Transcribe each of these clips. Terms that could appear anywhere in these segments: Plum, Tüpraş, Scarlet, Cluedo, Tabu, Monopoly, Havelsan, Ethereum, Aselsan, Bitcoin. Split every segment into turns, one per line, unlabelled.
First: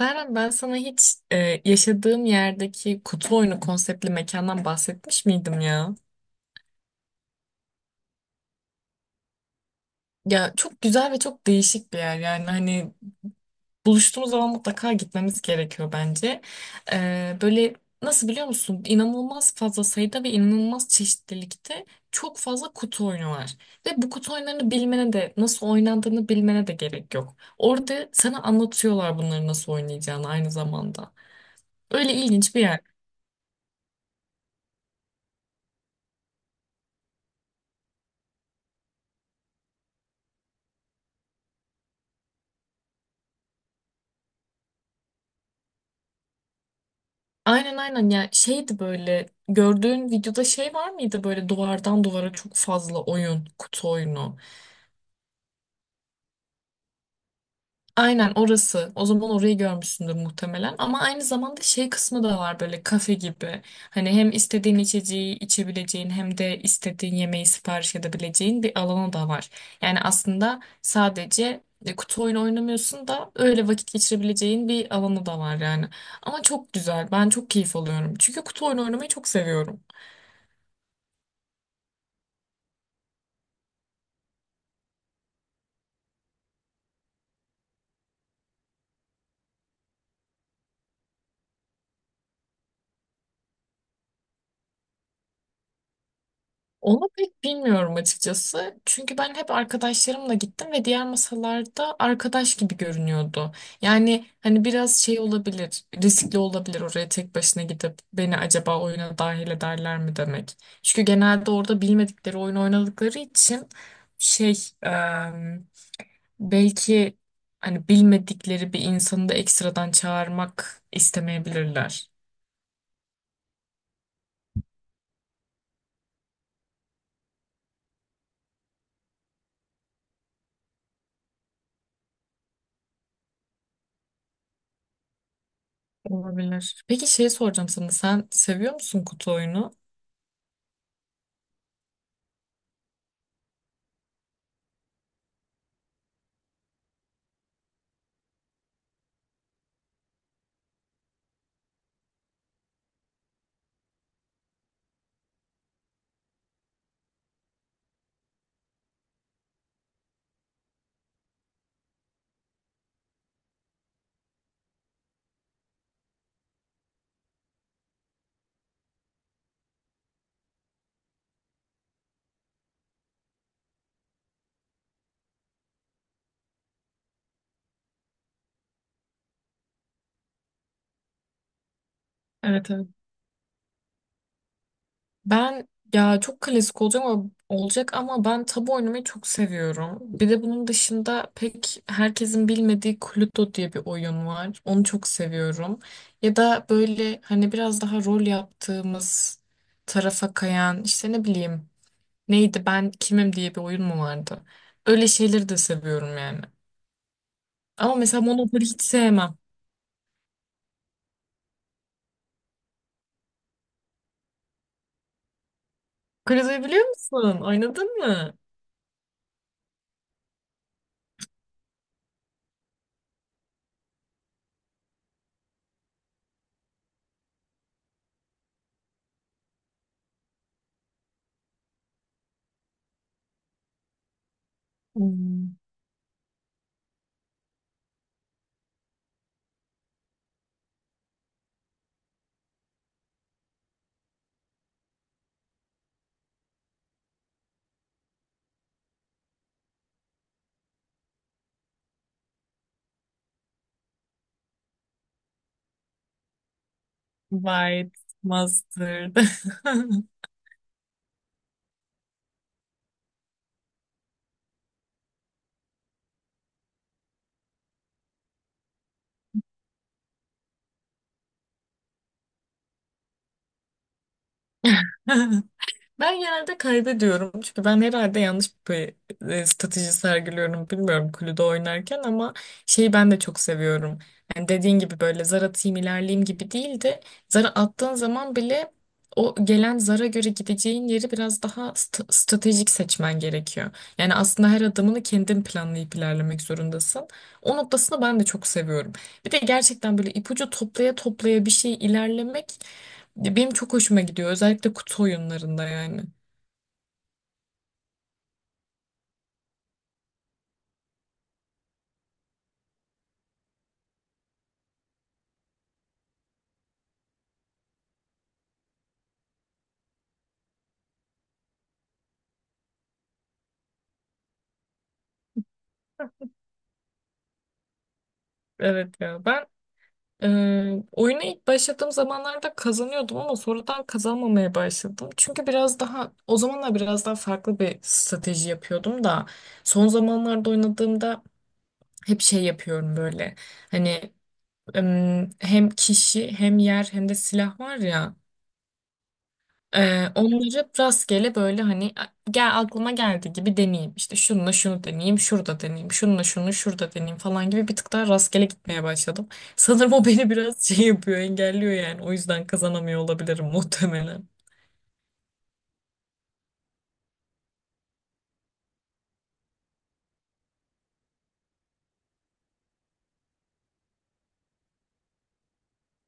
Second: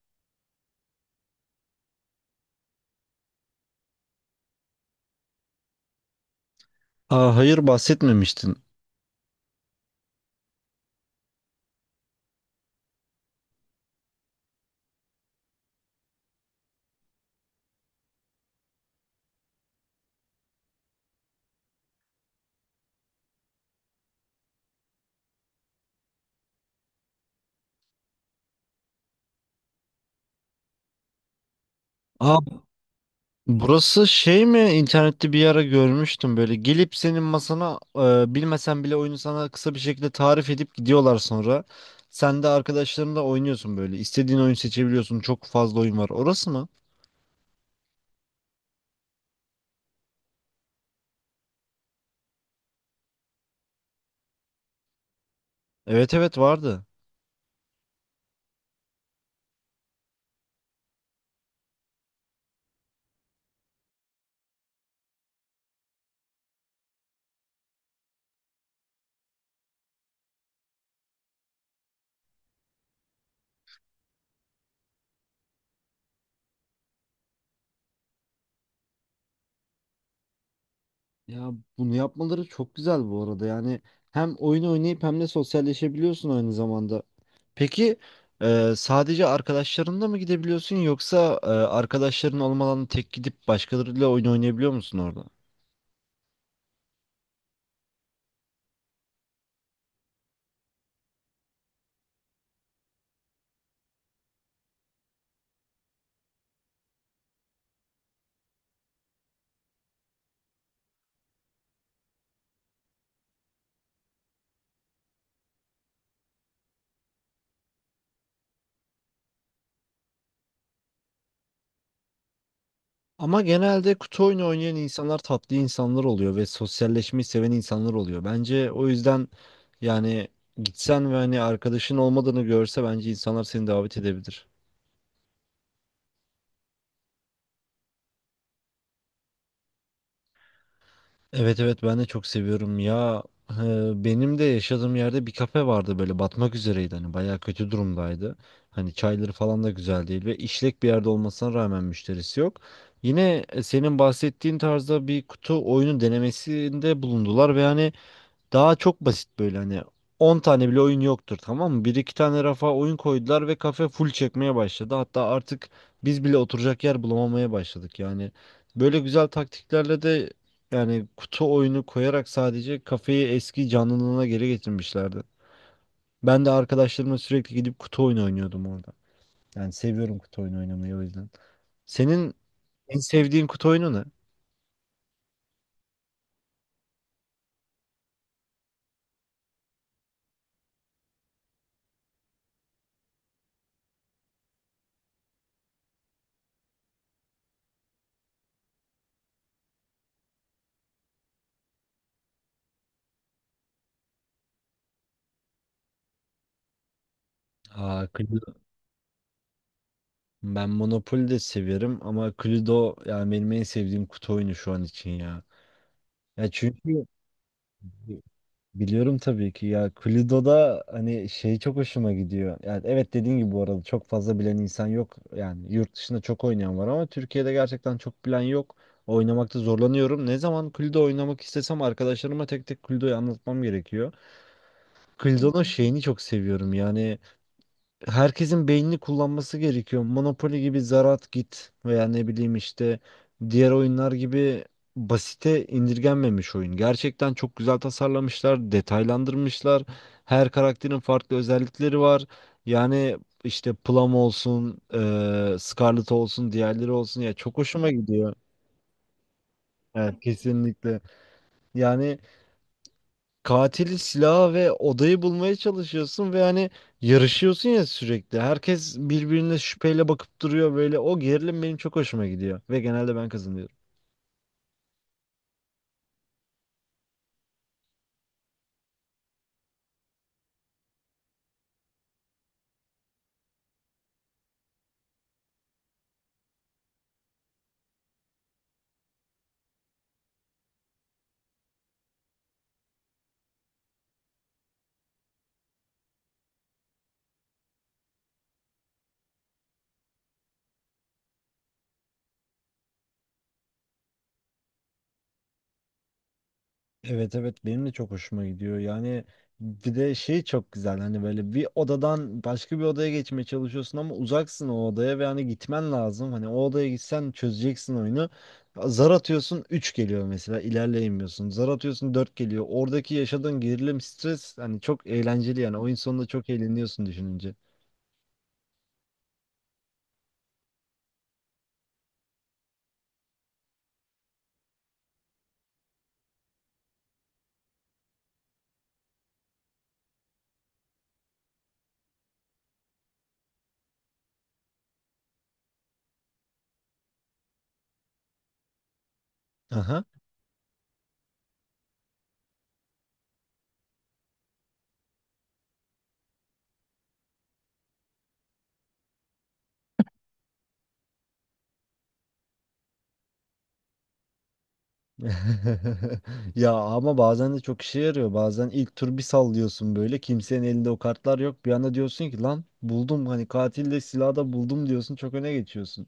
Serhan ben sana hiç yaşadığım yerdeki kutu oyunu konseptli mekandan bahsetmiş miydim ya?
Aa, hayır bahsetmemiştin.
Ya çok güzel ve çok değişik bir yer, yani hani buluştuğumuz zaman mutlaka gitmemiz gerekiyor bence. Böyle, nasıl biliyor musun? İnanılmaz fazla sayıda ve inanılmaz çeşitlilikte çok fazla kutu oyunu var. Ve bu kutu oyunlarını bilmene de nasıl oynandığını bilmene de gerek yok. Orada sana anlatıyorlar bunları nasıl oynayacağını aynı zamanda. Öyle
Aa,
ilginç bir yer.
burası şey mi? İnternette bir ara görmüştüm böyle. Gelip senin masana bilmesen bile oyunu sana kısa bir şekilde tarif edip gidiyorlar sonra. Sen de arkadaşlarınla oynuyorsun böyle. İstediğin oyun seçebiliyorsun. Çok fazla oyun var. Orası mı?
Aynen aynen ya, şeydi, böyle gördüğün videoda şey var mıydı, böyle duvardan duvara çok fazla oyun, kutu oyunu.
Evet, evet, vardı.
Aynen, orası o zaman, orayı görmüşsündür muhtemelen, ama aynı zamanda şey kısmı da var, böyle kafe gibi. Hani hem istediğin içeceği içebileceğin hem de istediğin yemeği sipariş edebileceğin bir alanı da var. Yani aslında sadece kutu oyunu oynamıyorsun da, öyle vakit geçirebileceğin bir alanı da var yani. Ama çok güzel, ben çok keyif alıyorum çünkü kutu oyunu oynamayı çok seviyorum.
Ya, bunu yapmaları çok güzel bu arada. Yani hem oyunu oynayıp hem de sosyalleşebiliyorsun aynı zamanda. Peki, sadece arkadaşlarınla mı gidebiliyorsun, yoksa arkadaşların olmadan tek gidip başkalarıyla oyun oynayabiliyor musun orada?
Onu pek bilmiyorum açıkçası. Çünkü ben hep arkadaşlarımla gittim ve diğer masalarda arkadaş gibi görünüyordu. Yani hani biraz şey olabilir, riskli olabilir oraya tek başına gidip beni acaba oyuna dahil ederler mi demek. Çünkü genelde orada bilmedikleri oyun oynadıkları için şey, em, belki hani bilmedikleri bir insanı da ekstradan çağırmak istemeyebilirler.
Ama genelde kutu oyunu oynayan insanlar tatlı insanlar oluyor ve sosyalleşmeyi seven insanlar oluyor. Bence o yüzden, yani gitsen ve hani arkadaşın olmadığını görse bence insanlar seni davet edebilir.
Olabilir. Peki şey soracağım sana. Sen seviyor musun kutu oyunu?
Evet, evet, ben de çok seviyorum ya. Benim de yaşadığım yerde bir kafe vardı, böyle batmak üzereydi, hani bayağı kötü durumdaydı. Hani çayları falan da güzel değil ve işlek bir yerde olmasına rağmen müşterisi yok. Yine senin bahsettiğin tarzda bir kutu oyunu denemesinde bulundular ve hani daha çok basit, böyle hani 10 tane bile oyun yoktur, tamam mı? Bir iki tane rafa oyun koydular ve kafe full çekmeye başladı. Hatta artık biz bile oturacak yer bulamamaya başladık. Yani böyle güzel taktiklerle de, yani kutu oyunu koyarak sadece kafeyi eski canlılığına geri getirmişlerdi. Ben de arkadaşlarımla sürekli gidip kutu oyunu oynuyordum orada. Yani seviyorum kutu oyunu oynamayı, o yüzden. Senin
Evet, evet.
en sevdiğin kutu oyunu ne?
Ben, ya çok klasik olacak ama, ben tabu oynamayı çok seviyorum. Bir de bunun dışında pek herkesin bilmediği Cluedo diye bir oyun var. Onu çok seviyorum. Ya da böyle hani biraz daha rol yaptığımız tarafa kayan, işte ne bileyim, neydi, ben kimim diye bir oyun mu vardı? Öyle şeyleri de seviyorum yani. Ama
Aa,
mesela Monopoly hiç sevmem.
ben Monopoly de severim ama Cluedo yani benim en sevdiğim kutu oyunu şu an için ya. Ya
Cluedo'yu biliyor
çünkü
musun? Oynadın mı?
biliyorum tabii ki ya, Cluedo'da hani şey çok hoşuma gidiyor. Yani evet, dediğin gibi bu arada çok fazla bilen insan yok. Yani yurt dışında çok oynayan var ama Türkiye'de gerçekten çok bilen yok. Oynamakta zorlanıyorum. Ne zaman Cluedo oynamak istesem arkadaşlarıma tek tek Cluedo'yu anlatmam gerekiyor. Hı
Hmm.
Cluedo'nun şeyini çok seviyorum, yani herkesin beynini kullanması gerekiyor. Monopoly gibi Zarat Git veya ne bileyim işte diğer oyunlar gibi basite indirgenmemiş oyun. Gerçekten çok güzel tasarlamışlar, detaylandırmışlar. Her karakterin farklı özellikleri var. Yani işte Plum olsun, Scarlet olsun, diğerleri olsun ya, çok hoşuma
White
gidiyor.
mustard.
Evet, kesinlikle. Yani katili, silahı ve odayı bulmaya çalışıyorsun ve hani yarışıyorsun ya sürekli. Herkes birbirine şüpheyle bakıp duruyor böyle. O gerilim benim çok hoşuma gidiyor ve genelde ben kazanıyorum.
Ben genelde kaybediyorum çünkü ben herhalde yanlış bir strateji sergiliyorum, bilmiyorum kulüde oynarken, ama şeyi ben de çok seviyorum. Yani dediğin gibi böyle zar atayım ilerleyeyim gibi değil de, zarı attığın zaman bile o gelen zara göre gideceğin yeri biraz daha stratejik seçmen gerekiyor. Yani aslında her adımını kendin planlayıp ilerlemek zorundasın. O noktasını ben de çok seviyorum. Bir de gerçekten böyle ipucu toplaya toplaya bir şey ilerlemek benim çok hoşuma gidiyor, özellikle kutu oyunlarında yani.
Evet, evet, benim de çok hoşuma gidiyor. Yani bir de şey çok güzel, hani böyle bir odadan başka bir odaya geçmeye çalışıyorsun ama uzaksın o odaya ve hani gitmen lazım. Hani o odaya gitsen çözeceksin oyunu. Zar atıyorsun, 3 geliyor mesela, ilerleyemiyorsun. Zar atıyorsun, 4 geliyor. Oradaki yaşadığın gerilim, stres, hani çok eğlenceli, yani oyun sonunda çok eğleniyorsun düşününce.
Evet ya, ben e, oyuna ilk başladığım zamanlarda kazanıyordum ama sonradan kazanmamaya başladım. Çünkü biraz daha o zamanlar biraz daha farklı bir strateji yapıyordum da, son zamanlarda oynadığımda hep şey yapıyorum böyle. Hani hem kişi, hem yer, hem de silah var ya.
Aha.
Onları rastgele, böyle hani, "A- gel aklıma geldi gibi deneyeyim. İşte şununla şunu deneyeyim, şurada deneyeyim, şununla şunu şurada deneyeyim" falan gibi bir tık daha rastgele gitmeye başladım. Sanırım o beni biraz şey yapıyor, engelliyor yani. O yüzden kazanamıyor olabilirim muhtemelen.
Ya ama bazen de çok işe yarıyor. Bazen ilk tur bir sallıyorsun böyle. Kimsenin elinde o kartlar yok. Bir anda diyorsun ki, lan buldum, hani katil de silahı da buldum diyorsun. Çok öne geçiyorsun.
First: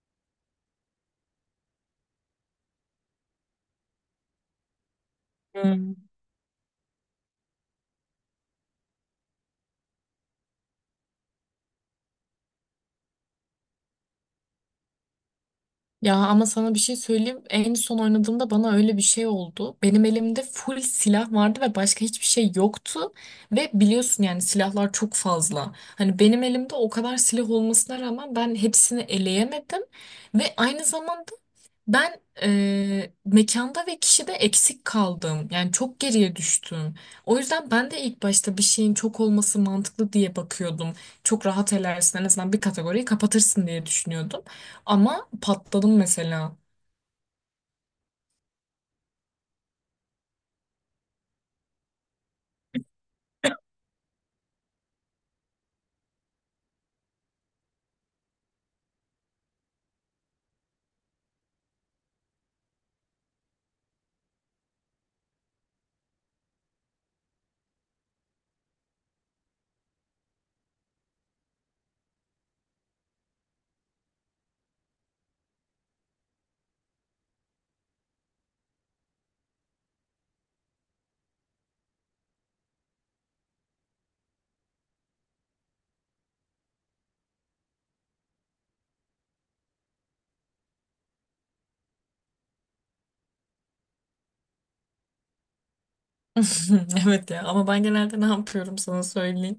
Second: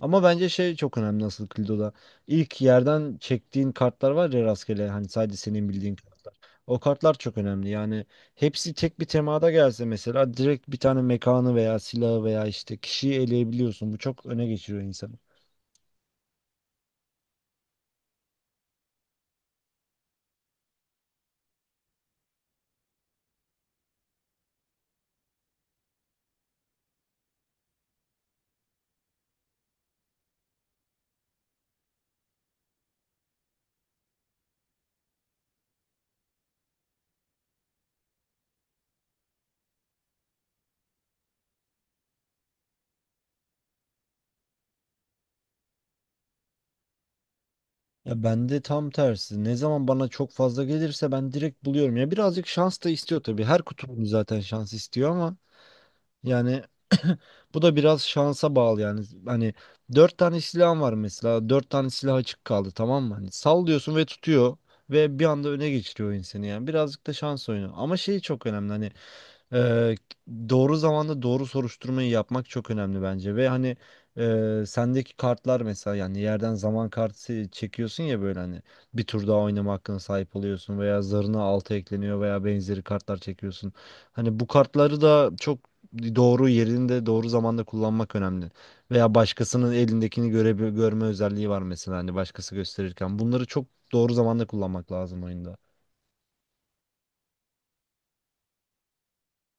Ama bence şey çok önemli, nasıl Kildo'da. İlk yerden çektiğin kartlar var ya, rastgele, hani sadece senin
Hmm.
bildiğin kartlar. O kartlar çok önemli. Yani hepsi tek bir temada gelse mesela direkt bir tane mekanı veya silahı veya işte kişiyi eleyebiliyorsun. Bu çok öne geçiriyor insanı.
Ya ama sana bir şey söyleyeyim. En son oynadığımda bana öyle bir şey oldu. Benim elimde full silah vardı ve başka hiçbir şey yoktu. Ve biliyorsun, yani silahlar çok fazla. Hani benim elimde o kadar silah olmasına rağmen ben hepsini eleyemedim. Ve aynı zamanda ben mekanda ve kişide eksik kaldım. Yani çok geriye düştüm. O yüzden ben de ilk başta bir şeyin çok olması mantıklı diye bakıyordum. Çok rahat elersin, en azından bir kategoriyi kapatırsın diye düşünüyordum. Ama patladım mesela.
Ya bende tam tersi. Ne zaman bana çok fazla gelirse ben direkt buluyorum. Ya birazcık şans da istiyor tabii. Her kutucu zaten şans istiyor ama yani bu da biraz şansa bağlı yani. Hani dört tane silahın var mesela. Dört tane silah açık kaldı, tamam mı? Hani sallıyorsun ve tutuyor ve bir anda öne geçiriyor insanı yani. Birazcık da şans oyunu. Ama şey çok önemli, hani ee, doğru zamanda doğru soruşturmayı yapmak çok önemli bence ve hani sendeki kartlar mesela, yani yerden zaman kartı çekiyorsun ya, böyle hani bir tur daha oynama hakkına sahip oluyorsun veya zarına altı ekleniyor veya benzeri kartlar çekiyorsun. Hani bu kartları da çok doğru yerinde, doğru zamanda kullanmak önemli. Veya başkasının elindekini görme özelliği var mesela, hani başkası gösterirken bunları çok doğru zamanda kullanmak lazım oyunda.
Evet ya, ama ben genelde ne yapıyorum sana söyleyeyim.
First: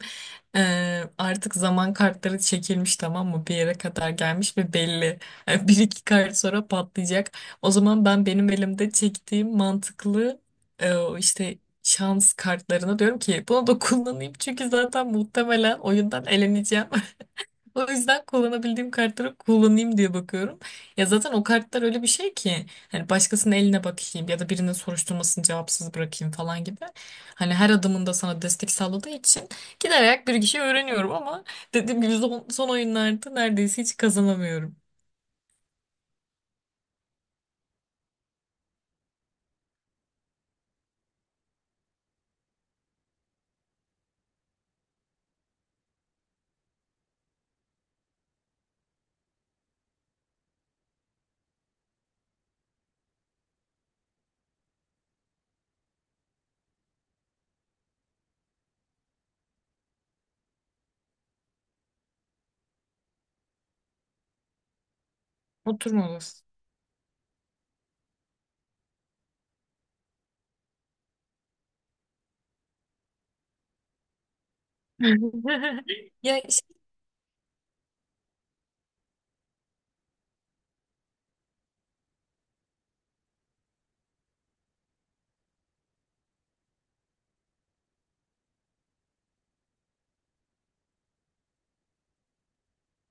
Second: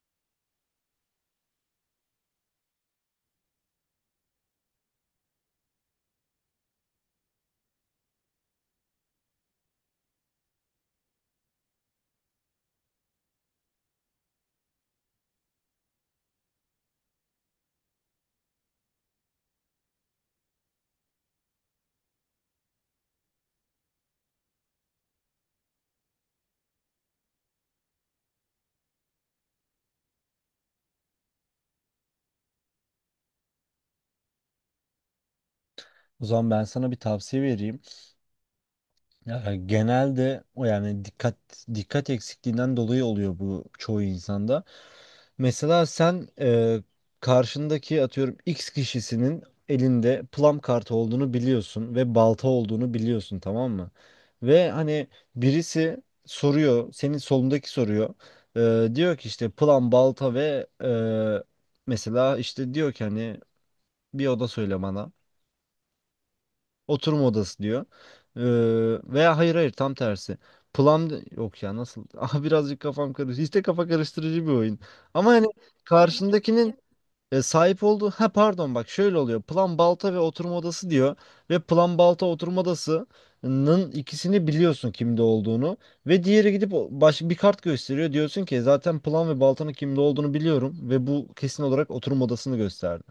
Artık zaman kartları çekilmiş, tamam mı? Bir yere kadar gelmiş ve belli. Yani bir iki kart sonra patlayacak. O zaman ben benim elimde çektiğim mantıklı o işte şans kartlarına diyorum ki bunu da kullanayım. Çünkü zaten muhtemelen oyundan eleneceğim. O yüzden kullanabildiğim kartları kullanayım diye bakıyorum. Ya zaten o kartlar öyle bir şey ki hani başkasının eline bakayım, ya da birinin soruşturmasını cevapsız bırakayım falan gibi. Hani her adımında sana destek sağladığı için giderek bir kişi öğreniyorum, ama dediğim gibi son oyunlarda neredeyse hiç kazanamıyorum.
O zaman ben sana bir tavsiye vereyim. Ya genelde o, yani dikkat eksikliğinden dolayı oluyor bu çoğu insanda. Mesela sen, karşındaki atıyorum X kişisinin elinde Plum kartı olduğunu biliyorsun ve balta olduğunu biliyorsun, tamam mı? Ve hani birisi soruyor, senin solundaki soruyor. E, diyor ki işte Plum, balta ve mesela işte diyor ki hani bir oda söyle bana.
Oturmalı.
Oturma odası diyor. Veya hayır, hayır, tam tersi. Plan yok ya, nasıl? Ah, birazcık kafam karıştı. İşte kafa karıştırıcı bir oyun. Ama hani
Ya,
karşındakinin sahip olduğu, ha pardon, bak şöyle oluyor. Plan, balta ve oturma odası diyor ve plan, balta, oturma odasının ikisini biliyorsun kimde olduğunu ve diğeri gidip baş bir kart gösteriyor. Diyorsun ki zaten plan ve baltanın kimde olduğunu biliyorum ve bu kesin olarak oturma odasını gösterdi.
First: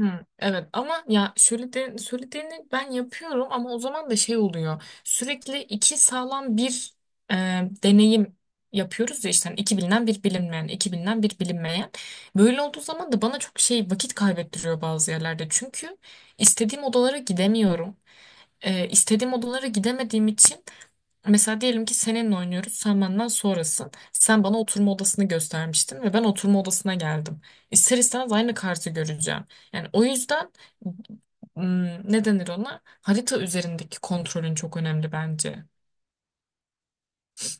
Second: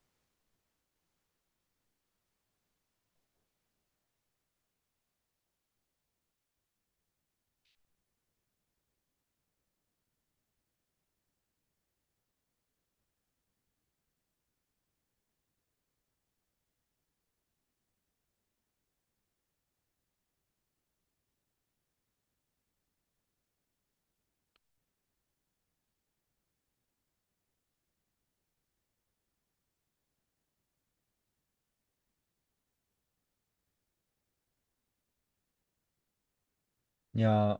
hı, evet ama ya söylediğini ben yapıyorum, ama o zaman da şey oluyor. Sürekli iki sağlam bir e, deneyim yapıyoruz ya, işte hani iki bilinen bir bilinmeyen, iki bilinen bir bilinmeyen. Böyle olduğu zaman da bana çok şey vakit kaybettiriyor bazı yerlerde. Çünkü istediğim odalara gidemiyorum. E, istediğim odalara gidemediğim için, mesela diyelim ki seninle oynuyoruz. Sen benden sonrasın. Sen bana oturma odasını göstermiştin ve ben oturma odasına geldim. E, İster istemez aynı kartı göreceğim. Yani o yüzden, ım, ne denir ona? Harita üzerindeki kontrolün çok önemli bence.
Ya,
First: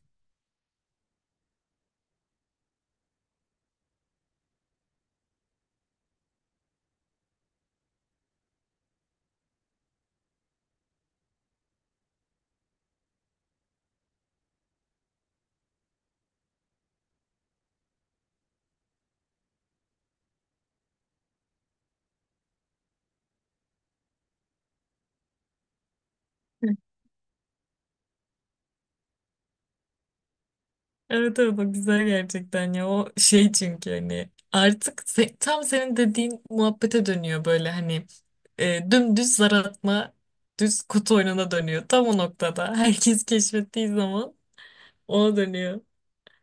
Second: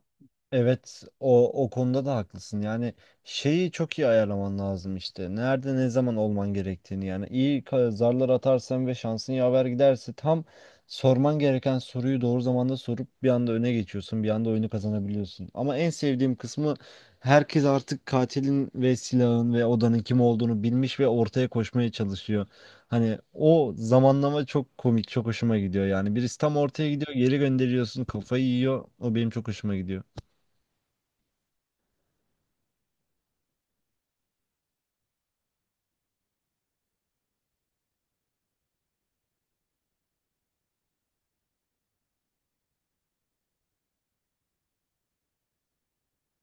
evet, o konuda da haklısın. Yani şeyi çok iyi ayarlaman lazım işte. Nerede ne zaman olman gerektiğini, yani iyi zarlar atarsan ve şansın yaver giderse tam sorman gereken soruyu doğru zamanda sorup bir anda öne geçiyorsun. Bir anda oyunu kazanabiliyorsun. Ama en sevdiğim kısmı, herkes artık katilin ve silahın ve odanın kim olduğunu bilmiş ve ortaya koşmaya çalışıyor. Hani o zamanlama çok komik, çok hoşuma gidiyor yani. Birisi tam
Hı.
ortaya gidiyor, geri gönderiyorsun, kafayı yiyor. O benim çok hoşuma gidiyor.
Evet evet, o güzel gerçekten ya, o şey çünkü hani artık tam senin dediğin muhabbete dönüyor böyle, hani dümdüz zar atma, düz kutu oyununa dönüyor tam o noktada, herkes keşfettiği zaman ona dönüyor.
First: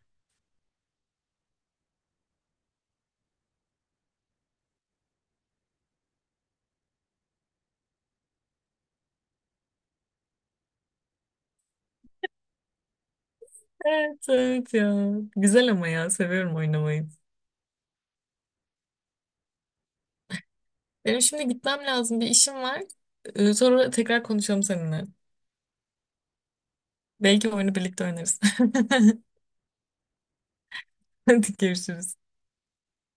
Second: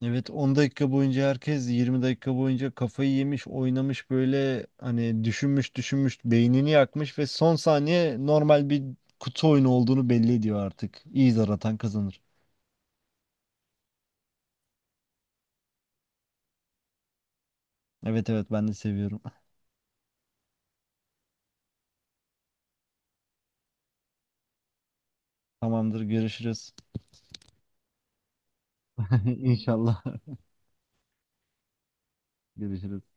Evet, 10 dakika boyunca herkes 20 dakika boyunca kafayı yemiş, oynamış, böyle hani düşünmüş düşünmüş, beynini yakmış ve son saniye normal bir kutu oyunu olduğunu belli ediyor artık. İyi zar atan kazanır.
Evet, evet ya. Güzel ama ya. Seviyorum oynamayı.
Evet, evet, ben de seviyorum.
Benim şimdi gitmem lazım. Bir işim var. Sonra tekrar konuşalım seninle.
Tamamdır, görüşürüz.
Belki oyunu birlikte oynarız.
İnşallah,
Hadi, görüşürüz.
görüşürüz.